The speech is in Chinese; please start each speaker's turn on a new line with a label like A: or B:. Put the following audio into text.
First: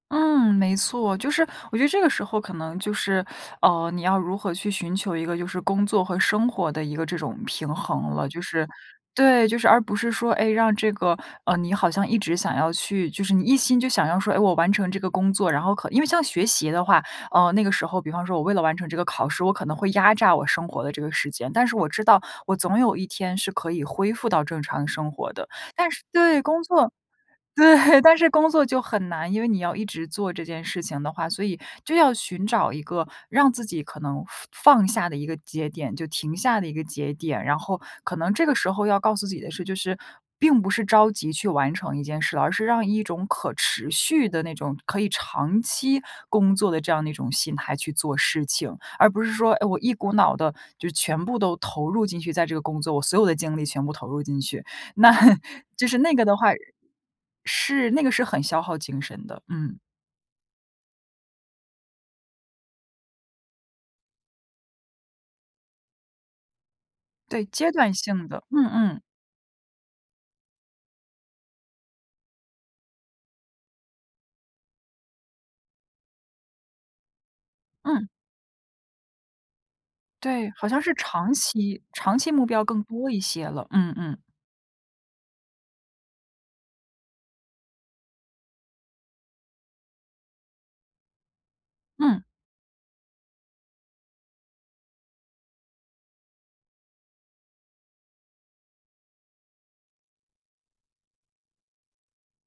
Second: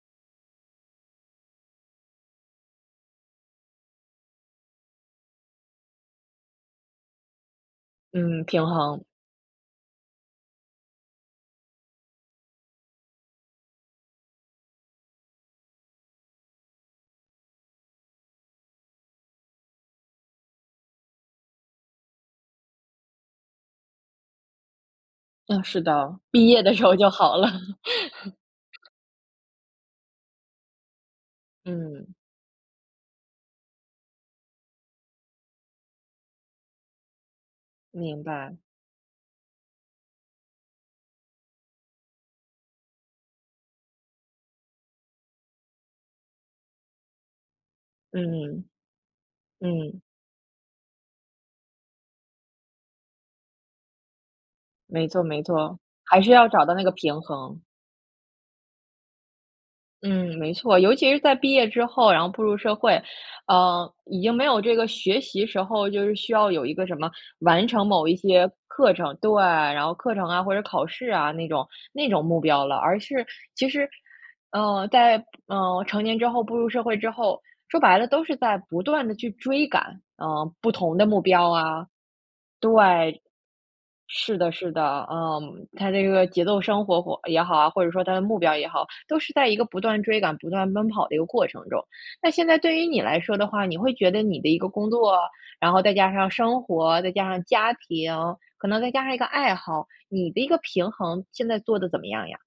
A: 嗯，没错。就是我觉得这个时候可能就是，呃，你要如何去寻求一个就是工作和生活的一个这种平衡了。就
B: 嗯，平
A: 是
B: 衡。
A: 对，就是而不是说，哎，让这个嗯，你好像一直想要去就是你一心就想要说，哎，我完成这个工作。然后可因为像学习的话，呃，那个时候比方说我为了完成这个考试，我可能会压榨我生活的这个时间，但是我知道，我总有一天是可以恢复到正常的生活的。
B: 嗯，是
A: 但是
B: 的。
A: 对，
B: 毕业
A: 工
B: 的时
A: 作
B: 候就好了。
A: 对，但是工作就很难。因为你要一直做这件事情的话，所以就要
B: 嗯。
A: 寻找一个让自己可能放放下的一个节点，就停下的一个节点。然后，可
B: 明
A: 能这
B: 白。
A: 个时候要告诉自己的是就是，并不是着急去完成一件事了，而是让一种可持续的那种可以长期工作的这样一种心态去做事
B: 嗯
A: 情。而不是说，哎，我
B: 嗯，
A: 一
B: 嗯。
A: 股脑地，就全部都投入进去在这个工作，我所有的精力全部投入进去。
B: 没
A: 那
B: 错没错。
A: 就是那
B: 还
A: 个
B: 是
A: 的
B: 要
A: 话
B: 找到那个平衡。
A: 是，那个是很消耗精神的，嗯。
B: 嗯，没错。尤其是在毕业之后，然后步入社会，呃，已经没有这个学习时候，就是需要有一个什么，
A: 对，
B: 完
A: 阶
B: 成
A: 段
B: 某一
A: 性的。
B: 些
A: 嗯
B: 课
A: 嗯。
B: 程对，然后课程啊，或者考试啊，那种那种目标了。而是其实，呃，在步呃，成年之后步入社会之后，说白
A: 嗯。
B: 了都是在不断地去追赶，嗯，
A: 对，好
B: 不
A: 像是
B: 同的目
A: 长
B: 标
A: 期
B: 啊。
A: 长期目标更多一
B: 对，
A: 些了，嗯嗯。
B: 是的是的，嗯。它这个节奏生活活也好啊，或者说它的目标也好，都是在一个不断追赶、不断奔跑的一个过程中。
A: 嗯。
B: 那现在对于你来说的话，你会觉得你的一个工作，然后再加上生活、再加上家庭，可能再加上一个爱好，你的一个平衡，现在做得怎么样呀？